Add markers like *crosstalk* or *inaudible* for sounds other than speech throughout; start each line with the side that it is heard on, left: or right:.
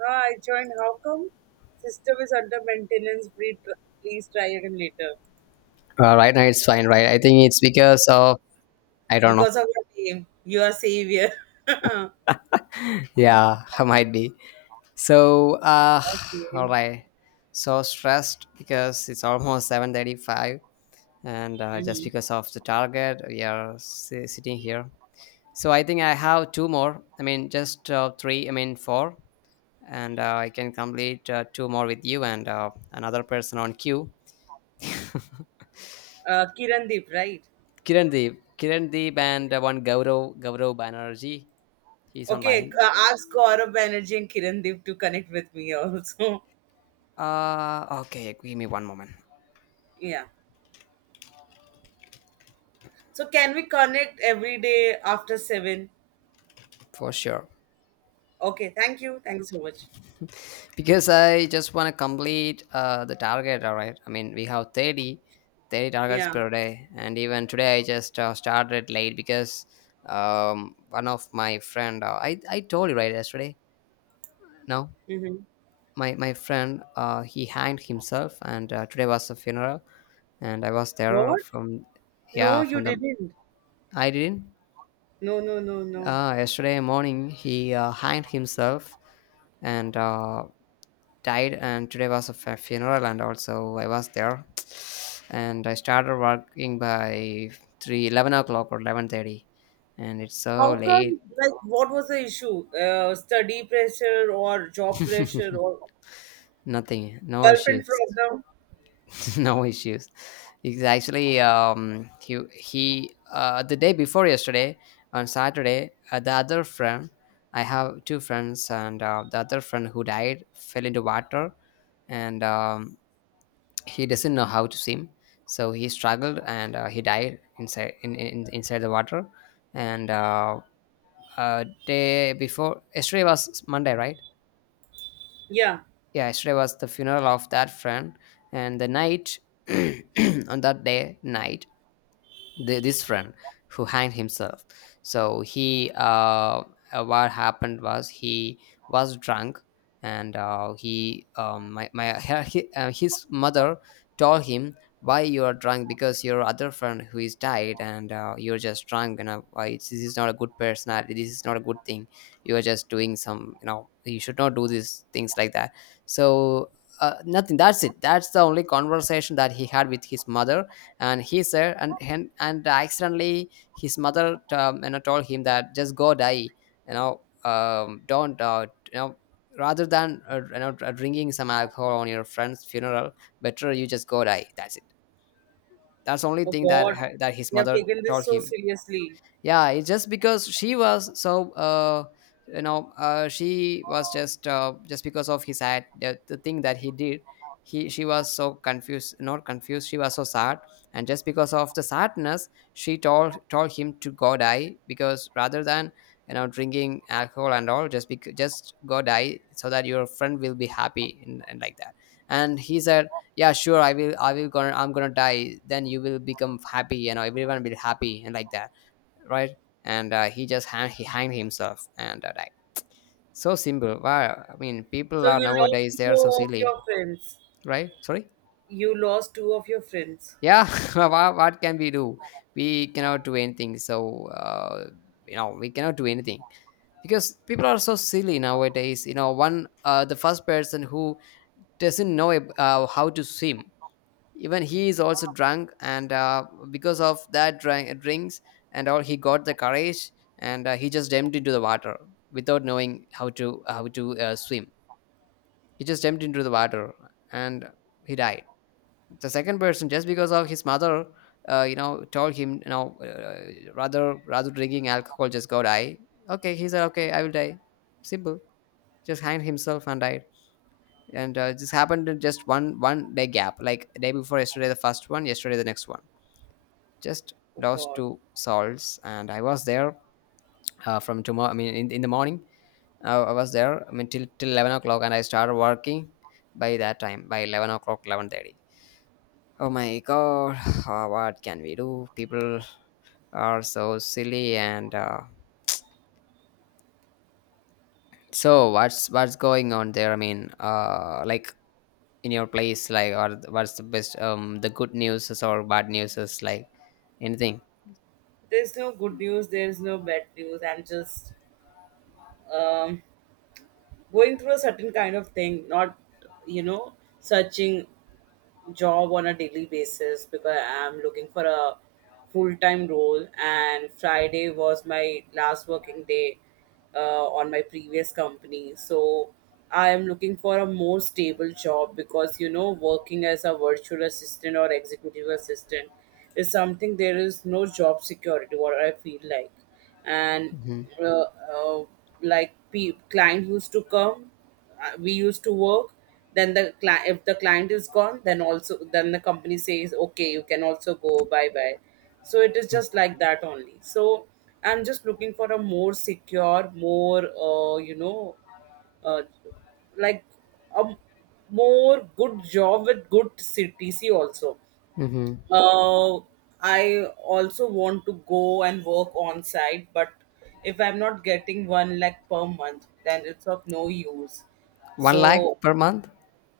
right: Ah, I joined. How come? System is under maintenance. Please please try again later.
left: Right now it's fine, right? I think it's because of I don't know.
right: Because of your name, you are savior. *laughs*
left: Yeah, *laughs* might be. So, *sighs* all
right: Okay.
left: right. So stressed because it's almost 7:35, and just
right: Mm-hmm.
left: because of the target, we are sitting here. So I think I have two more. I mean, just three. I mean, four, and I can complete two more with you and another person on queue.
right: Kirandeep, right?
left: Kiran Deep, Kiran Deep, and one Gaurav Banerjee. He's
right: Okay,
left: online.
right: ask Gaurav Banerjee and Kirandeep to connect with me also.
left: Okay, give me one moment
right: *laughs* yeah. So can we connect every day after 7?
left: for sure.
right: Okay, thank you. Thank you so much.
left: Because I just want to complete the target, all right? I mean, we have thirty targets
right: Yeah.
left: per day. And even today, I just started late because one of my friend, I told you right yesterday, no?
right: Mm-hmm.
left: My friend, he hanged himself and today was the funeral. And I was there
right: What?
left: from,
right: No,
left: yeah,
right: you
left: from the,
right: didn't.
left: I didn't.
right: No, no, no, no.
left: Yesterday morning, he hanged himself and died. And today was a funeral, and also I was there, and I started working by 3 11 o'clock or 11:30, and it's so
right: How
left: late.
right: come, like, what was the issue? Study pressure or job pressure
left: *laughs*
right: or
left: Nothing, no
right: girlfriend
left: issues.
right: problem?
left: *laughs* No issues. It's actually he the day before yesterday, on Saturday, the other friend. I have two friends, and the other friend who died fell into water. And he doesn't know how to swim, so he struggled, and he died inside in inside the water. And day before yesterday was Monday, right?
right: Yeah.
left: Yeah, yesterday was the funeral of that friend. And the night *clears throat* on that day night, this friend who hanged himself, so he what happened was he was drunk. And he his mother told him, why you are drunk, because your other friend who is died, and you're just drunk, and this is not a good personality, this is not a good thing. You are just doing some. You should not do these things like that, so. Nothing, that's it, that's the only conversation that he had with his mother. And he's there, and and accidentally his mother told him that just go die, don't, you know rather than, drinking some alcohol on your friend's funeral, better you just go die, that's it. That's the only
right: Oh,
left: thing
right: God.
left: that his
right: You have
left: mother
right: taken this
left: told
right: so
left: him.
right: seriously.
left: Yeah, it's just because she was so she was just because of his act, the thing that he did. He She was so confused, not confused, she was so sad. And just because of the sadness she told him to go die, because rather than drinking alcohol and all, just because, just go die so that your friend will be happy, and like that. And he said, yeah, sure, I will, I will gonna I'm gonna die, then you will become happy, everyone will happy and like that, right? And he hanged himself and died. So simple. Wow. I mean, people
right: So
left: are
right: you lost
left: nowadays they are so
right: two of
left: silly,
right: your friends.
left: right? Sorry.
right: You lost two of your friends.
left: Yeah. *laughs* What can we do? We cannot do anything. So we cannot do anything because people are so silly nowadays. One the first person who doesn't know how to swim, even he is also drunk, and because of that drinks and all he got the courage, and he just jumped into the water without knowing how to swim. He just jumped into the water, and he died. The second person, just because of his mother, told him, rather drinking alcohol, just go die. Okay, he said, okay, I will die. Simple. Just hanged himself and died. And this happened in just one day gap, like day before yesterday the first one, yesterday the next one. Just
right: Oh,
left: those
right: God.
left: two salts, and I was there. From tomorrow, I mean in the morning, I was there, I mean till 11 o'clock, and I started working by that time, by 11 o'clock, 11:30. Oh my god. *sighs* What can we do? People are so silly, and so what's going on there? I mean, like, in your place, like, or what's the best, the good news or bad news is like, anything?
right: There's no good news. There's no bad news. I'm just um, going through a certain kind of thing, not, you know, searching job on a daily basis because I'm looking for a full time role. And Friday was my last working day uh, on my previous company. So I am looking for a more stable job because, working as a virtual assistant or executive assistant is something there is no job security, what I feel like. And
left: Mm-hmm.
right: uh, uh, like client used to come, we used to work. Then the client, if the client is gone, then also then the company says okay you can also go bye bye. So it is just like that only. So I'm just looking for a more secure, more uh, you know uh, like a more good job with good CTC also.
left: Mm-hmm.
right: uh, I also want to go and work on site, but if I'm not getting 1 lakh per month, then it's of no use.
left: one lakh
right: So,
left: per month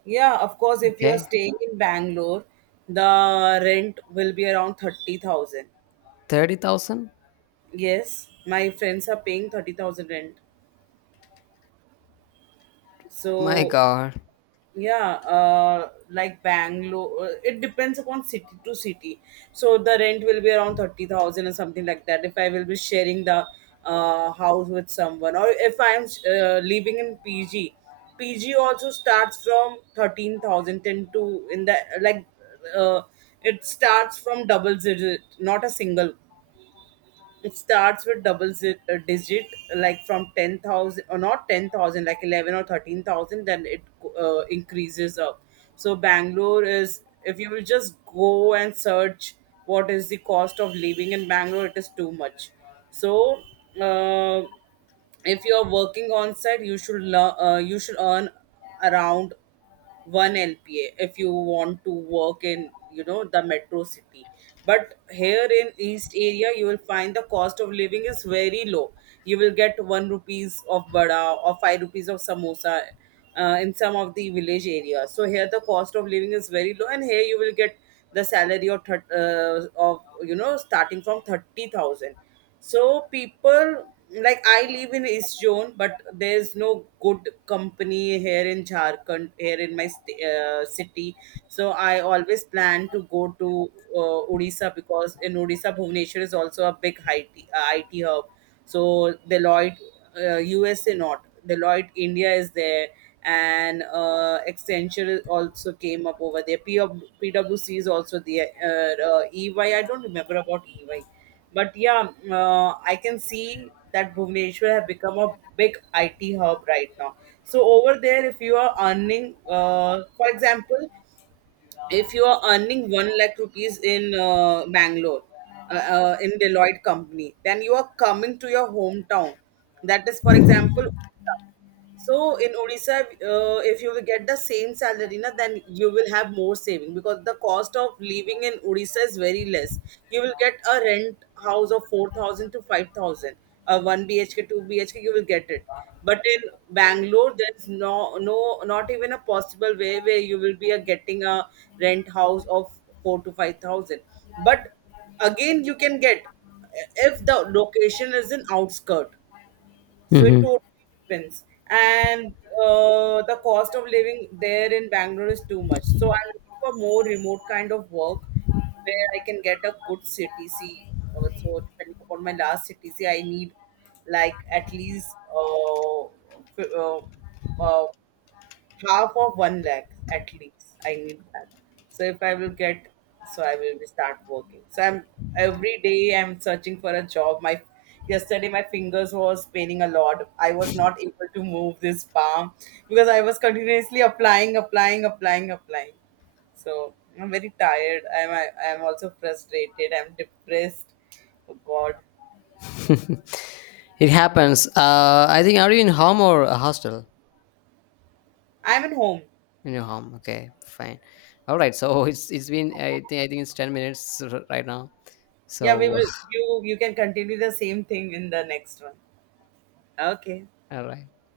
right: yeah, of course, if you're
left: Okay.
right: staying in Bangalore, the rent will be around 30,000.
left: 30,000?
right: Yes, my friends are paying 30,000 rent.
left: My
right: So,
left: God.
right: yeah, like Bangalore, it depends upon city to city. So the rent will be around 30,000 or something like that if I will be sharing the house with someone, or if I'm living in pg. Pg also starts from thirteen thousand ten to, in the, like, uh, it starts from double digit, not a single. It starts with double zit, a digit, like from 10,000, or not 10,000, like 11 or 13,000, then it increases up. So Bangalore is, if you will just go and search what is the cost of living in Bangalore, it is too much. So, uh, if you are working on site, you should learn, you should earn around one LPA if you want to work in, you know, the metro city. But here in East area, you will find the cost of living is very low. You will get 1 rupees of vada or 5 rupees of samosa in some of the village areas. So here the cost of living is very low, and here you will get the salary of of, you know, starting from 30,000. So people, like, I live in East Zone, but there's no good company here in Jharkhand, here in my city. So I always plan to go to Odisha, because in Odisha, Bhubaneswar is also a big IT hub. So Deloitte, USA not. Deloitte India is there, and Accenture also came up over there. PwC is also there. EY, I don't remember about EY, but yeah, I can see that Bhubaneswar have become a big IT hub right now. So over there, if you are earning, for example, if you are earning 1 lakh rupees in Bangalore, in Deloitte company, then you are coming to your hometown. That is, for example, so in Odisha, if you will get the same salary, na, then you will have more saving because the cost of living in Odisha is very less. You will get a rent house of 4,000 to 5,000, a 1 BHK, 2 BHK, you will get it. But in Bangalore, there's no, no, not even a possible way where you will be getting a rent house of 4 to 5,000. But again, you can get if the location is in outskirt, so it
left: Hmm.
right: totally depends. And the cost of living there in Bangalore is too much. So I'm looking for more remote kind of work where I can get a good CTC. So depending upon my last CTC, I need, like, at least f- uh, uh, half of 1 lakh. At least I need that. So if I will get, so I will be start working. So I'm, every day I'm searching for a job. My, yesterday my fingers was paining a lot. I was not able to move this palm because I was continuously applying applying applying applying. So I'm very tired. I'm also frustrated. I'm depressed. Oh God.
left: *laughs* It happens. I think, are you in home or a hostel?
right: I'm at home.
left: In your home. Okay, fine. All right. So *laughs* it's been, I think, it's 10 minutes right now.
right: Yeah, we
left: So,
right: will, you can continue the same thing in the next one. Okay.
left: *laughs* all right.